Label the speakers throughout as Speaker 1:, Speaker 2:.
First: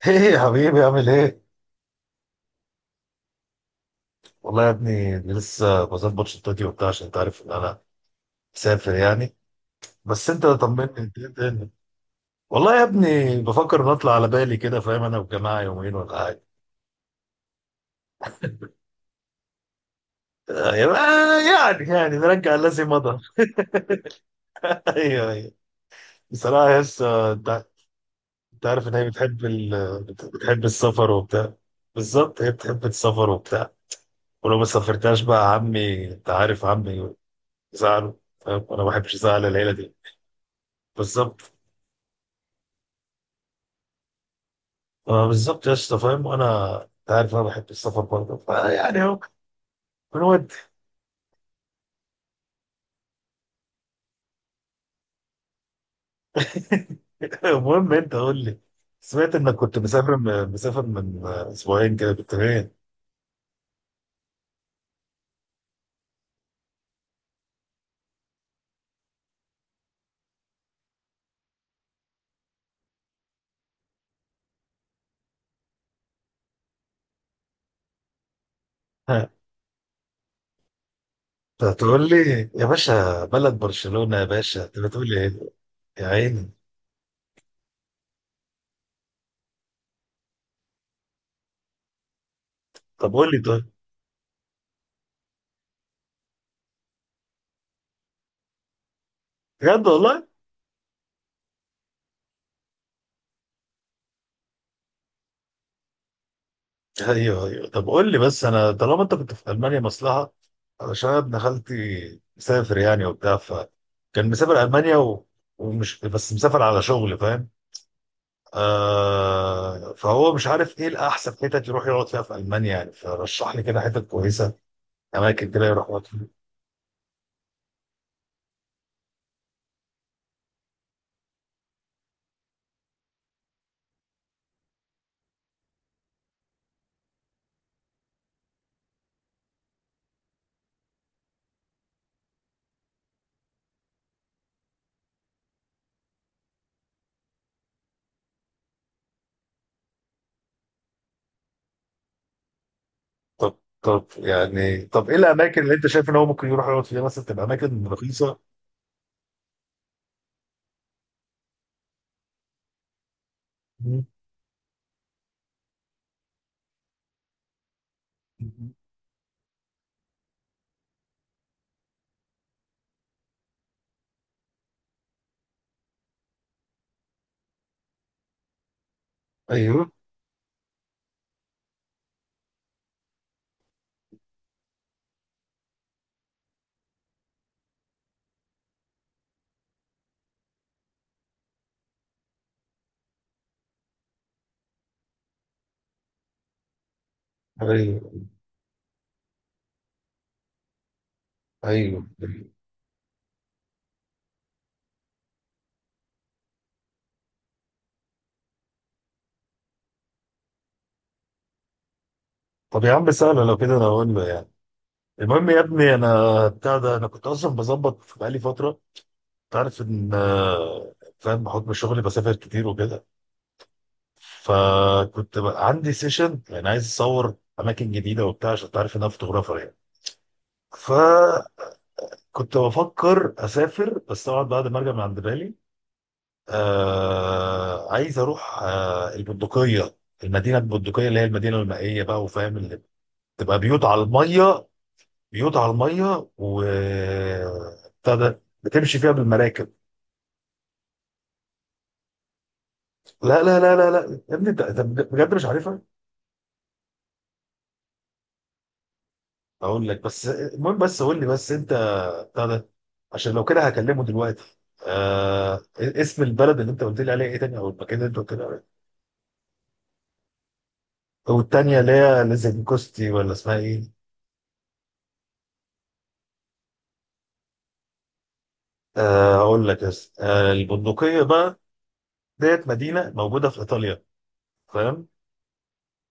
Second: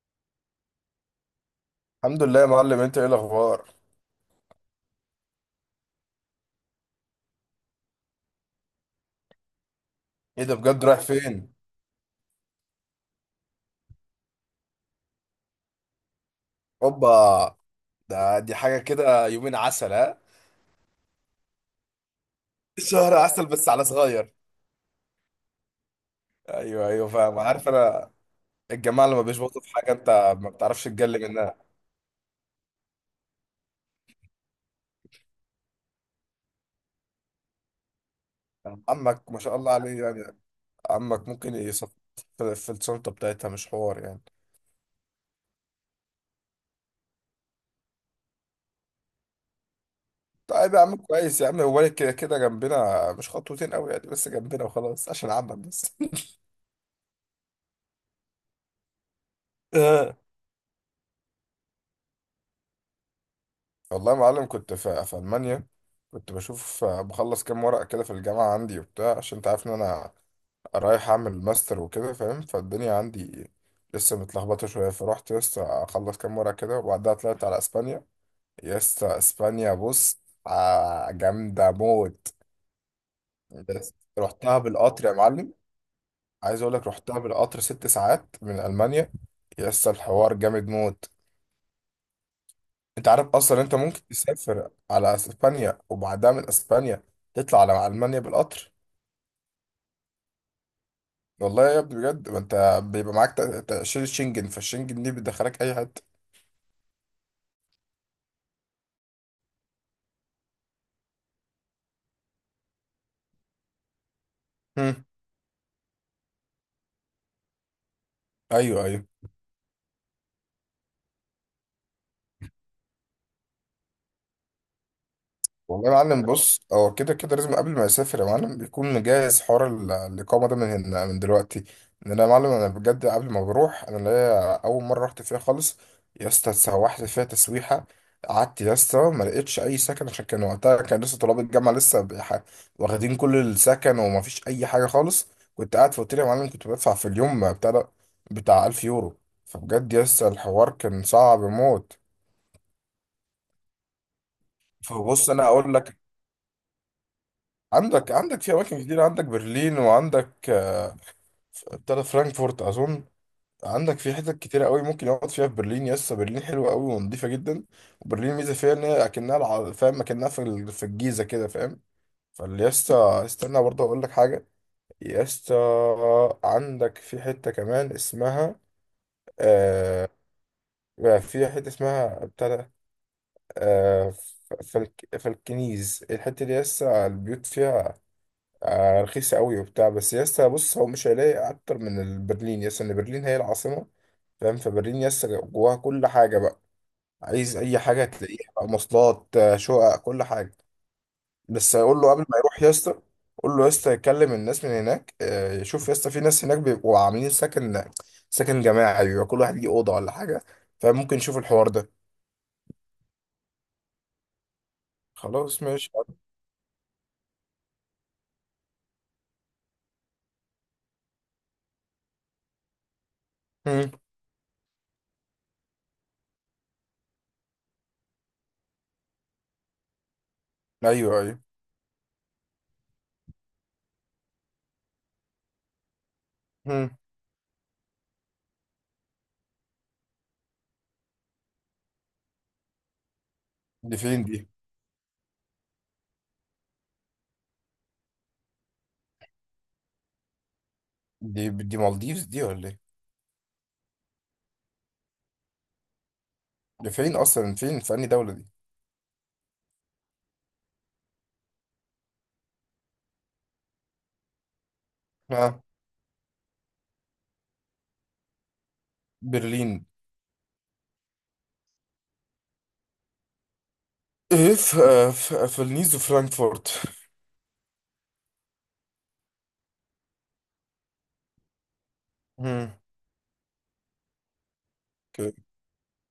Speaker 1: ايه يا حبيبي عامل ايه؟
Speaker 2: الحمد لله يا معلم، انت ايه الاخبار؟
Speaker 1: والله يا ابني لسه بظبط شنطتي وبتاع عشان انت عارف ان انا مسافر يعني. بس
Speaker 2: ايه
Speaker 1: انت
Speaker 2: ده؟
Speaker 1: طمني،
Speaker 2: بجد رايح
Speaker 1: انت إيه
Speaker 2: فين؟
Speaker 1: الدنيا؟ والله يا ابني بفكر نطلع على بالي كده، فاهم، انا والجماعه يومين ولا حاجه.
Speaker 2: اوبا. ده دي حاجه كده، يومين عسل، ها؟
Speaker 1: آه، يعني نرجع الذي
Speaker 2: شهر
Speaker 1: مضى.
Speaker 2: عسل بس على صغير.
Speaker 1: ايوه ايوه، بصراحه
Speaker 2: ايوه، ايوه،
Speaker 1: لسه
Speaker 2: فاهم،
Speaker 1: انت
Speaker 2: عارف انا.
Speaker 1: أنت عارف ان
Speaker 2: الجماعه
Speaker 1: هي
Speaker 2: اللي ما
Speaker 1: بتحب
Speaker 2: بيشبطوا في حاجه، انت ما
Speaker 1: بتحب
Speaker 2: بتعرفش
Speaker 1: السفر
Speaker 2: تجلي
Speaker 1: وبتاع.
Speaker 2: منها.
Speaker 1: بالظبط، هي بتحب السفر وبتاع، ولو ما سافرتهاش بقى عمي انت عارف عمي زعله، فاهم، انا ما بحبش
Speaker 2: عمك ما
Speaker 1: ازعل
Speaker 2: شاء
Speaker 1: العيله
Speaker 2: الله
Speaker 1: دي.
Speaker 2: عليه يعني. عمك
Speaker 1: بالظبط.
Speaker 2: ممكن يصف في الشنطه بتاعتها، مش حوار يعني.
Speaker 1: آه بالظبط يا اسطى، فاهم، وانا انت عارف انا بحب السفر برضه فيعني اهو بنود.
Speaker 2: طيب يا عم، كويس يا عم، هو كده كده جنبنا، مش خطوتين قوي يعني، بس جنبنا وخلاص، عشان عمك بس.
Speaker 1: المهم انت قول لي، سمعت انك كنت مسافر من اسبوعين كده كنت فين؟
Speaker 2: والله يا معلم، كنت في ألمانيا. كنت بشوف، بخلص كام ورقة كده في الجامعة عندي وبتاع، عشان انت عارف ان انا رايح اعمل ماستر وكده فاهم. فالدنيا عندي لسه متلخبطة شوية، فرحت لسه اخلص كام ورقة كده، وبعدها طلعت على اسبانيا. يسطا
Speaker 1: ها،
Speaker 2: اسبانيا، بص.
Speaker 1: انت
Speaker 2: جامدة
Speaker 1: تقول
Speaker 2: موت.
Speaker 1: لي يا باشا بلد
Speaker 2: بس
Speaker 1: برشلونة؟ يا
Speaker 2: رحتها
Speaker 1: باشا انت
Speaker 2: بالقطر
Speaker 1: بتقول
Speaker 2: يا
Speaker 1: لي ايه.
Speaker 2: معلم.
Speaker 1: يا عيني.
Speaker 2: عايز اقول لك، رحتها بالقطر 6 ساعات من ألمانيا. يسطا الحوار جامد موت. انت
Speaker 1: طب
Speaker 2: عارف
Speaker 1: قول لي
Speaker 2: اصلا،
Speaker 1: طيب.
Speaker 2: انت ممكن تسافر على اسبانيا، وبعدها من اسبانيا تطلع على المانيا بالقطر.
Speaker 1: بجد والله؟
Speaker 2: والله يا ابني بجد، ما انت بيبقى معاك تأشيرة شنجن، فالشنجن دي بتدخلك اي حته.
Speaker 1: ايوه ايوه، طب قول لي بس، انا طالما انت كنت في المانيا مصلحة، علشان أنا ابن خالتي مسافر يعني وبتاع، فكان مسافر المانيا
Speaker 2: مم.
Speaker 1: و... ومش بس مسافر على شغل، فاهم.
Speaker 2: ايوه، ايوه.
Speaker 1: فهو مش عارف ايه الاحسن حتت يروح يقعد فيها في المانيا، يعني فرشح لي كده حتت كويسه، اماكن كده
Speaker 2: والله
Speaker 1: يروح
Speaker 2: يا
Speaker 1: يقعد فيها.
Speaker 2: معلم بص، هو كده كده لازم قبل ما يسافر يا معلم، بيكون مجهز حوار الإقامة ده من دلوقتي. إن أنا يا معلم، أنا بجد قبل ما بروح، أنا اللي هي أول مرة رحت فيها خالص. يا اسطى اتسوحت فيها تسويحة. قعدت يا اسطى، ما لقيتش أي سكن، عشان كان وقتها كان لسه طلاب الجامعة لسه واخدين كل السكن، وما فيش أي حاجة خالص. كنت قاعد في أوتيل يا معلم، كنت بدفع في اليوم بتاع 1000 يورو. فبجد يا اسطى، الحوار كان صعب موت.
Speaker 1: طب ايه
Speaker 2: فبص، أنا
Speaker 1: الاماكن اللي
Speaker 2: أقول
Speaker 1: انت
Speaker 2: لك.
Speaker 1: شايف ان هو ممكن يروح يقعد فيها، مثلا تبقى اماكن
Speaker 2: عندك
Speaker 1: رخيصه.
Speaker 2: في اماكن كتير. عندك برلين، وعندك، ابتدى فرانكفورت اظن. عندك
Speaker 1: مم.
Speaker 2: في حتت كتيرة قوي ممكن يقعد فيها في برلين. يس برلين حلوة قوي ونضيفة جدا. وبرلين ميزة فيها ان هي اكنها فاهم اكنها في الجيزة كده فاهم. فاليستا، استنى برضه اقول لك حاجة. يستا، عندك في حتة كمان اسمها،
Speaker 1: ايوه
Speaker 2: آه في حتة اسمها ابتدى، آه ف- فالكنيز. الحتة دي يسا البيوت فيها، رخيصة قوي وبتاع. بس يا اسطى بص، هو مش هيلاقي اكتر من البرلين يا اسطى، ان برلين هي العاصمة فاهم. فبرلين يا اسطى جواها كل حاجة بقى. عايز اي
Speaker 1: ايوه.
Speaker 2: حاجة تلاقيها بقى، مواصلات، شقق، كل حاجة. بس قول
Speaker 1: ايوه
Speaker 2: له قبل ما يروح يا اسطى، قول له يا اسطى يكلم الناس من هناك، يشوف يا اسطى في ناس هناك بيبقوا عاملين سكن، سكن جماعي بيبقى كل واحد ليه أوضة ولا حاجة. فممكن يشوف الحوار ده.
Speaker 1: طب يا عم، سهله، لو كده انا اقول له يعني. المهم يا
Speaker 2: خلاص ماشي.
Speaker 1: ابني، انا بتاع ده انا كنت اصلا بظبط بقالي فتره، تعرف ان، فاهم، بحكم شغلي بسافر كتير وكده.
Speaker 2: مم.
Speaker 1: فكنت بقى عندي سيشن، يعني عايز اصور اماكن جديده وبتاع عشان تعرف ان انا فوتوغرافر يعني.
Speaker 2: ايوه، ايوه.
Speaker 1: فكنت بفكر اسافر، بس طبعا بعد ما ارجع من عند بالي.
Speaker 2: مم.
Speaker 1: عايز اروح البندقيه، المدينه البندقيه اللي هي المدينه المائيه بقى، وفاهم، اللي تبقى بيوت
Speaker 2: دي
Speaker 1: على
Speaker 2: فين دي؟
Speaker 1: الميه، بيوت على الميه و بتاع ده بتمشي فيها بالمراكب.
Speaker 2: دي مالديفز دي ولا ايه؟
Speaker 1: لا لا لا لا لا يا ابني، أنت بجد مش عارفها.
Speaker 2: دي فين اصلا، فين، في انهي دولة دي؟
Speaker 1: اقول لك، بس المهم بس قول لي بس انت، بتاع ده، عشان لو كده هكلمه دلوقتي.
Speaker 2: آه.
Speaker 1: اسم البلد اللي انت قلت لي عليها ايه تاني، او المكان اللي انت قلت لي عليه،
Speaker 2: برلين.
Speaker 1: او التانية اللي هي ليزنكوستي ولا اسمها ايه.
Speaker 2: ايه؟ في النيز وفرانكفورت.
Speaker 1: اقول لك، بس البندقية بقى ديت،
Speaker 2: مم.
Speaker 1: مدينة موجودة في ايطاليا، فاهم.
Speaker 2: اوكي.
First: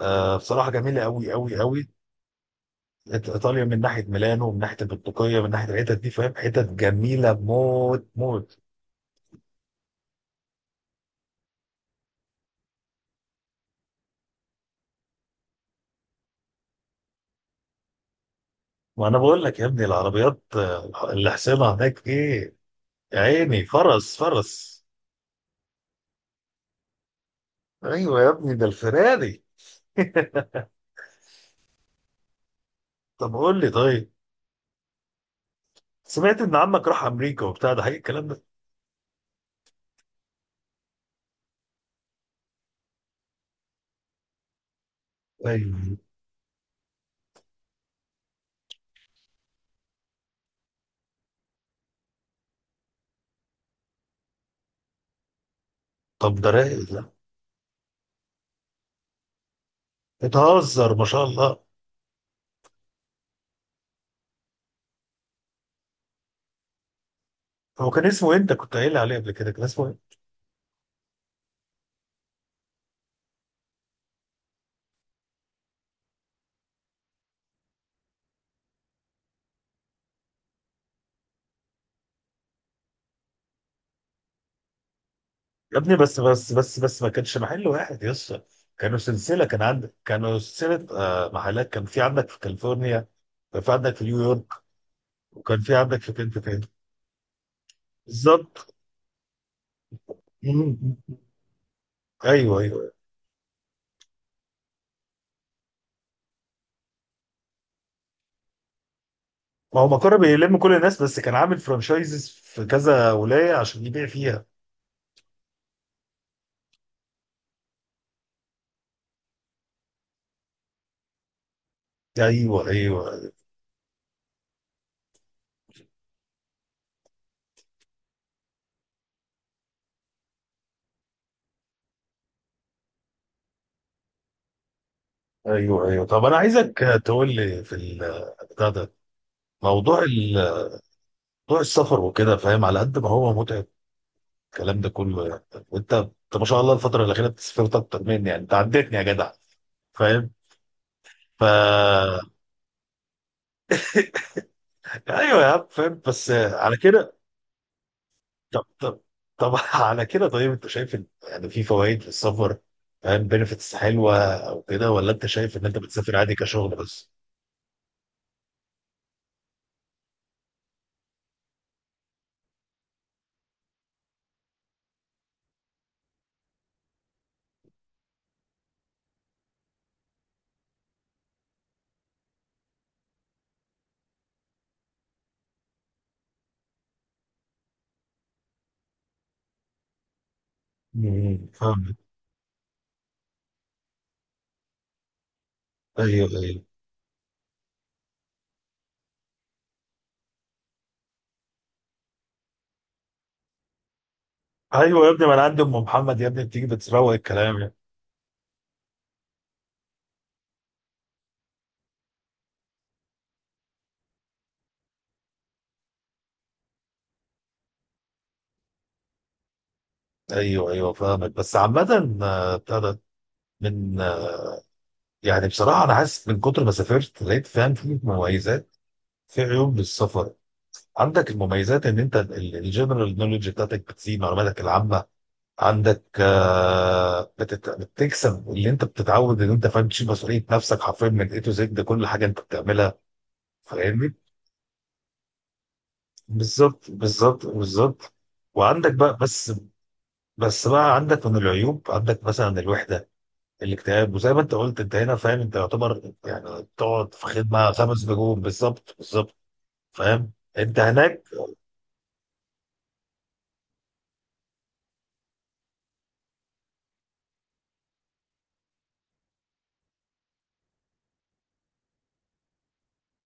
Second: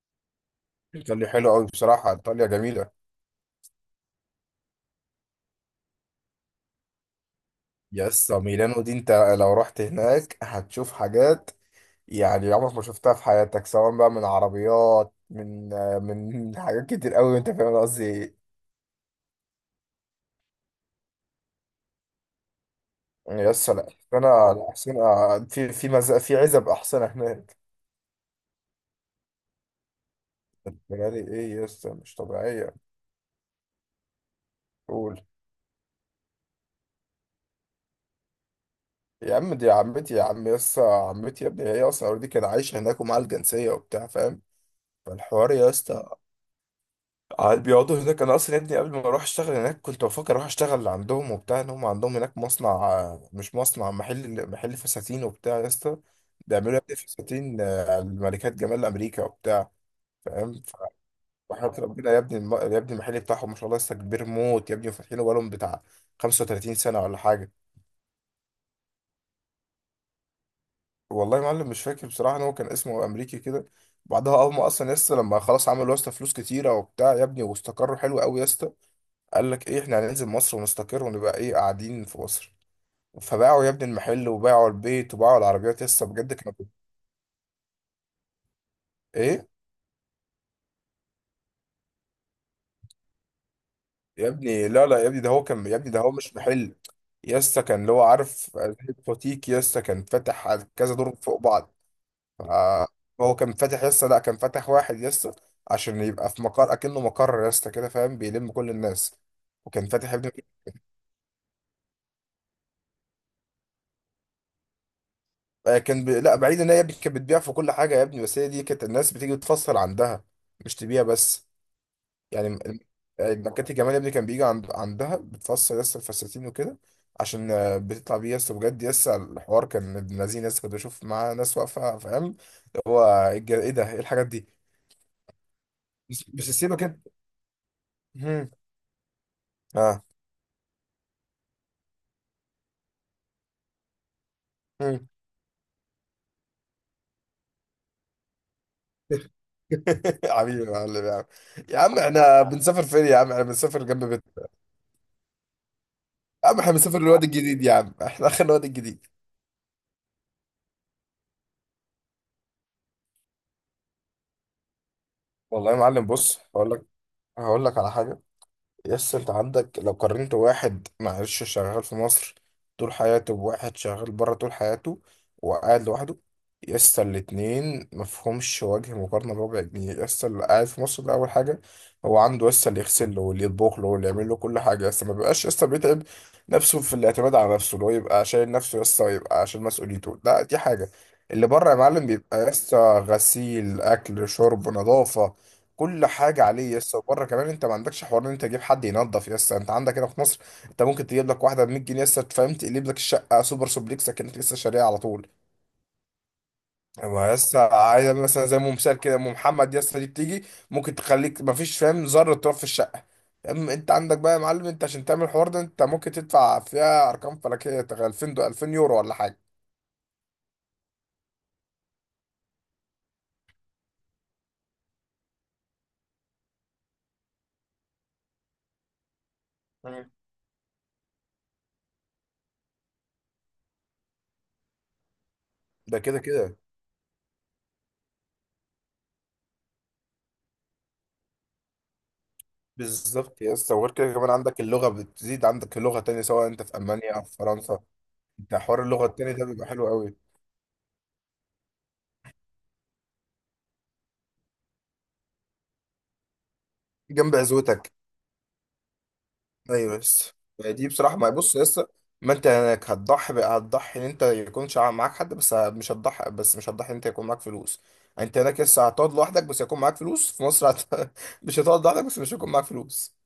Speaker 1: بصراحة جميلة
Speaker 2: ايطاليا
Speaker 1: قوي
Speaker 2: حلوه
Speaker 1: قوي
Speaker 2: قوي،
Speaker 1: قوي.
Speaker 2: بصراحه ايطاليا جميله.
Speaker 1: ايطاليا، من ناحية ميلانو، من ناحية البندقية، من ناحية الحتت دي، فاهم، حتت جميلة موت
Speaker 2: يس
Speaker 1: موت.
Speaker 2: ميلانو دي، انت لو رحت هناك هتشوف حاجات يعني عمرك ما شفتها في حياتك، سواء بقى من عربيات، من، من حاجات كتير قوي، انت فاهم أنا قصدي ايه.
Speaker 1: ما انا بقول لك يا ابني، العربيات اللي حسينها هناك ايه، يا عيني،
Speaker 2: يس لا.
Speaker 1: فرس
Speaker 2: انا
Speaker 1: فرس.
Speaker 2: الاحصنه في عزب احصنه هناك.
Speaker 1: ايوه يا ابني، ده الفراري.
Speaker 2: بالي ايه؟ يس مش طبيعيه.
Speaker 1: طب قول لي طيب،
Speaker 2: قول.
Speaker 1: سمعت ان عمك راح امريكا وبتاع، ده حقيقي الكلام ده؟
Speaker 2: يا عم دي عمتي يا عم. يسا عمتي يا ابني، هي اصلا اوريدي كان عايشه هناك ومعاها الجنسيه وبتاع فاهم. فالحوار يا
Speaker 1: ايوه
Speaker 2: اسطى قاعد بيقعدوا هناك. انا اصلا يا ابني قبل ما اروح اشتغل هناك، كنت بفكر اروح اشتغل عندهم وبتاع، ان هم عندهم هناك مصنع، مش مصنع، محل فساتين وبتاع يا اسطى.
Speaker 1: طب ده
Speaker 2: بيعملوا يا
Speaker 1: رايق
Speaker 2: ابني
Speaker 1: ده.
Speaker 2: فساتين، الملكات جمال امريكا وبتاع فاهم.
Speaker 1: بتهزر، ما شاء الله.
Speaker 2: فحياة ربنا يا ابني، يا ابني المحل بتاعهم ما شاء الله لسه كبير موت يا ابني، وفاتحينه بقالهم بتاع 35 سنه ولا حاجه.
Speaker 1: هو كان اسمه إيه؟ انت كنت قايل لي عليه قبل كده، كان اسمه ايه.
Speaker 2: والله يا معلم مش فاكر بصراحة، ان هو كان اسمه امريكي كده. بعدها هم اصلا يسطا لما خلاص عملوا يسطا فلوس كتيرة وبتاع يا ابني، واستقروا حلو قوي يسطا، قال لك ايه، احنا هننزل مصر ونستقر، ونبقى ايه قاعدين في مصر. فباعوا يا ابني المحل، وباعوا البيت، وباعوا
Speaker 1: يا
Speaker 2: العربيات
Speaker 1: ابني
Speaker 2: يسطا،
Speaker 1: بس
Speaker 2: بجد
Speaker 1: بس
Speaker 2: كانوا
Speaker 1: بس بس، ما كانش محل واحد يا اسطى، كانوا سلسله،
Speaker 2: ايه.
Speaker 1: كان عندك كانوا سلسله محلات، كان في عندك في كاليفورنيا، كان في عندك في
Speaker 2: يا
Speaker 1: نيويورك،
Speaker 2: ابني لا لا يا ابني، ده هو
Speaker 1: وكان
Speaker 2: كان
Speaker 1: في
Speaker 2: يا ابني، ده
Speaker 1: عندك
Speaker 2: هو
Speaker 1: في فين
Speaker 2: مش
Speaker 1: في فين.
Speaker 2: محل. يسطا كان اللي هو عارف
Speaker 1: بالظبط.
Speaker 2: زي بوتيك، يسطا كان فاتح على كذا
Speaker 1: مم.
Speaker 2: دور فوق بعض.
Speaker 1: ايوه
Speaker 2: آه،
Speaker 1: ايوه.
Speaker 2: هو كان فاتح لسه، لا كان فاتح واحد لسه، عشان يبقى في مقر اكنه مقر لسه كده فاهم، بيلم كل الناس.
Speaker 1: ما هو
Speaker 2: وكان فاتح
Speaker 1: مقر
Speaker 2: يا ابني،
Speaker 1: بيلم كل الناس، بس كان عامل فرانشايزز في كذا ولاية عشان يبيع فيها.
Speaker 2: لا بعيد، ان هي يا ابني كانت بتبيع في كل حاجه يا ابني، بس هي دي كانت الناس بتيجي تفصل عندها، مش تبيع بس. يعني
Speaker 1: ايوه ايوه.
Speaker 2: مكاتي جمال يا ابني كان بيجي عند... عندها بتفصل لسه الفساتين وكده، عشان بتطلع بيه لسه، بجد لسه الحوار كان ابن لذين لسه، كنت بشوف معاه ناس واقفه فاهم اللي هو ايه إيه ده ايه الحاجات دي.
Speaker 1: ايوه ايوه، طب
Speaker 2: بس
Speaker 1: انا
Speaker 2: بس
Speaker 1: عايزك
Speaker 2: سيبك كده.
Speaker 1: تقول لي في بتاع ده، موضوع
Speaker 2: اه.
Speaker 1: موضوع السفر وكده، فاهم، على قد ما هو متعب الكلام ده
Speaker 2: مم.
Speaker 1: كله يعني، وانت ما شاء الله الفترة الأخيرة بتسافرت أكتر مني يعني، انت عدتني يا جدع، فاهم
Speaker 2: حبيبي يا معلم يا عم. يا عم
Speaker 1: فا
Speaker 2: احنا بنسافر فين يا عم؟ احنا بنسافر جنب بيتنا.
Speaker 1: ايوه يا عم، فاهم، بس
Speaker 2: يا عم احنا
Speaker 1: على
Speaker 2: بنسافر
Speaker 1: كده
Speaker 2: الواد الجديد يا عم، احنا اخر
Speaker 1: طب
Speaker 2: الواد
Speaker 1: طب
Speaker 2: الجديد.
Speaker 1: طب على كده طيب، انت شايف ان يعني في فوائد للسفر، فاهم، بنفيتس حلوه او كده، ولا انت شايف ان
Speaker 2: والله يا
Speaker 1: انت
Speaker 2: معلم
Speaker 1: بتسافر عادي
Speaker 2: بص، هقول
Speaker 1: كشغل
Speaker 2: لك
Speaker 1: بس؟
Speaker 2: هقول لك على حاجه. يس انت عندك، لو قارنت واحد معلش شغال في مصر طول حياته، بواحد شغال بره طول حياته وقاعد لوحده، يس الاتنين مفهومش وجه مقارنة بربع جنيه. يس اللي قاعد في مصر ده، أول حاجة هو عنده يس اللي يغسل له، واللي يطبخ له، واللي يعمل له كل حاجة. يس ما بيبقاش يس بيتعب نفسه في الاعتماد على نفسه، اللي هو يبقى شايل نفسه يس، ويبقى عشان مسؤوليته، لا دي حاجة. اللي بره يا
Speaker 1: فاهمك.
Speaker 2: معلم بيبقى يس غسيل، أكل، شرب، نظافة، كل
Speaker 1: ايوه
Speaker 2: حاجه
Speaker 1: ايوه.
Speaker 2: عليه. يس وبره كمان انت ما عندكش حوار ان انت تجيب حد ينظف. يس انت عندك هنا في مصر، انت ممكن تجيب لك واحده ب 100 جنيه يس فاهم، تقلب لك الشقه سوبر سوبليكس كانت لسه شاريها على
Speaker 1: ايوه يا ابني،
Speaker 2: طول.
Speaker 1: ما انا عندي ام محمد يا ابني، بتيجي بتروق
Speaker 2: اما يس
Speaker 1: الكلام يعني.
Speaker 2: عايز مثلا، زي ام مثال كده، ام محمد، يس دي بتيجي ممكن تخليك ما فيش فاهم ذره تراب في الشقه. اما انت عندك بقى يا معلم، انت عشان تعمل الحوار ده، انت ممكن تدفع فيها ارقام فلكيه، 2000 يورو ولا حاجه.
Speaker 1: ايوه ايوه فاهمك، بس عامة، بتاع ده، من، يعني بصراحة انا حاسس من كتر ما سافرت لقيت، فاهم، في مميزات، في عيوب
Speaker 2: مم.
Speaker 1: للسفر. عندك المميزات ان انت الجنرال نولج بتاعتك بتزيد، معلوماتك العامة
Speaker 2: ده
Speaker 1: عندك،
Speaker 2: كده كده.
Speaker 1: بتكسب اللي انت بتتعود ان انت، فاهم، تشيل مسؤوليه نفسك حرفيا من اي تو زد، ده كل حاجه انت بتعملها،
Speaker 2: بالظبط يا اسطى، وغير كده
Speaker 1: فاهمني.
Speaker 2: كمان عندك اللغه بتزيد، عندك لغه تانية سواء انت في
Speaker 1: بالظبط
Speaker 2: المانيا او في
Speaker 1: بالظبط
Speaker 2: فرنسا.
Speaker 1: بالظبط.
Speaker 2: بتاع حوار
Speaker 1: وعندك
Speaker 2: اللغه
Speaker 1: بقى
Speaker 2: التاني ده
Speaker 1: بس
Speaker 2: بيبقى حلو قوي.
Speaker 1: بس بقى عندك من العيوب، عندك مثلا الوحده، الاكتئاب، وزي ما انت قلت، انت هنا فاهم، انت يعتبر يعني تقعد في
Speaker 2: جنب
Speaker 1: خدمه
Speaker 2: عزوتك.
Speaker 1: 5 نجوم، بالظبط بالظبط،
Speaker 2: ايوه
Speaker 1: فاهم.
Speaker 2: بس.
Speaker 1: انت
Speaker 2: دي بصراحه
Speaker 1: هناك
Speaker 2: ما، بص يا اسطى، ما انت هناك هتضحي بقى، هتضحي ان انت يكونش معاك حد، بس مش هتضحي، بس مش هتضحي ان انت يكون معاك فلوس. يعني انت هناك لسه هتقعد لوحدك بس هيكون معاك فلوس في مصر، مش هتقعد لوحدك بس مش هيكون معاك فلوس.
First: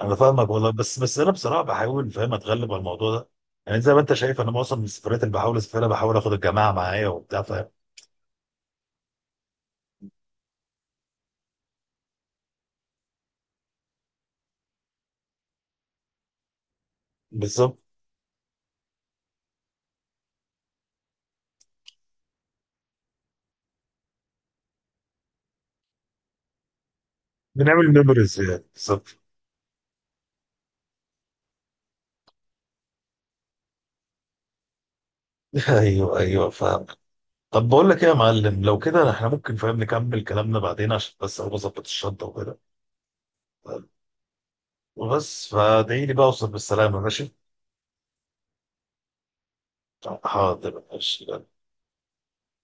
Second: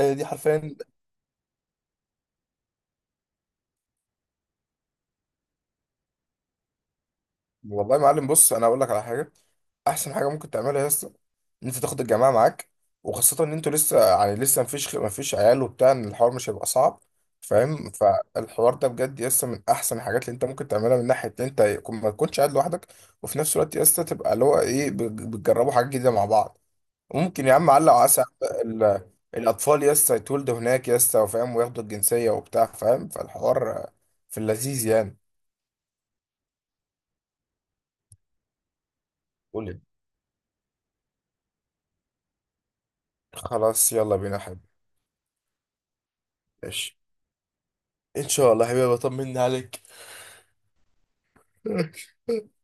Speaker 1: انا
Speaker 2: دي
Speaker 1: فاهمك والله،
Speaker 2: حرفيا.
Speaker 1: بس انا بصراحه بحاول، فاهم، اتغلب على الموضوع ده، يعني زي ما انت شايف، انا معظم السفرات اللي بحاول اسافرها بحاول اخد الجماعه معايا وبتاع.
Speaker 2: والله يا معلم بص انا اقول لك على حاجه. احسن حاجه ممكن تعملها يا اسطى، ان انت تاخد الجماعه معاك، وخاصه ان انتوا لسه يعني، لسه مفيش عيال وبتاع، ان الحوار مش هيبقى صعب.
Speaker 1: بالظبط،
Speaker 2: فاهم. فالحوار ده بجد يسطا من احسن الحاجات اللي انت ممكن تعملها، من ناحيه ان انت ما تكونش قاعد لوحدك. وفي نفس الوقت يسطا تبقى اللي هو ايه، بتجربوا حاجات جديده مع بعض. ممكن يا عم
Speaker 1: بنعمل
Speaker 2: علق وعسى،
Speaker 1: ميموريز يعني، بالظبط.
Speaker 2: الاطفال يسطا يتولدوا هناك يسطا وفاهم، وياخدوا الجنسيه وبتاع فاهم. فالحوار في اللذيذ يعني.
Speaker 1: ايوه ايوه فاهم. طب بقول لك ايه يا معلم، لو كده احنا ممكن، فاهم،
Speaker 2: قولي.
Speaker 1: نكمل كلامنا بعدين عشان بس اقوم اظبط الشنطه وكده. طيب،
Speaker 2: خلاص يلا بينا يا حبيبي.
Speaker 1: وبس فادعي لي بقى اوصل
Speaker 2: ماشي.
Speaker 1: بالسلامه، ماشي؟
Speaker 2: ان شاء الله يا حبيبي، بطمنا عليك.
Speaker 1: حاضر، ماشي.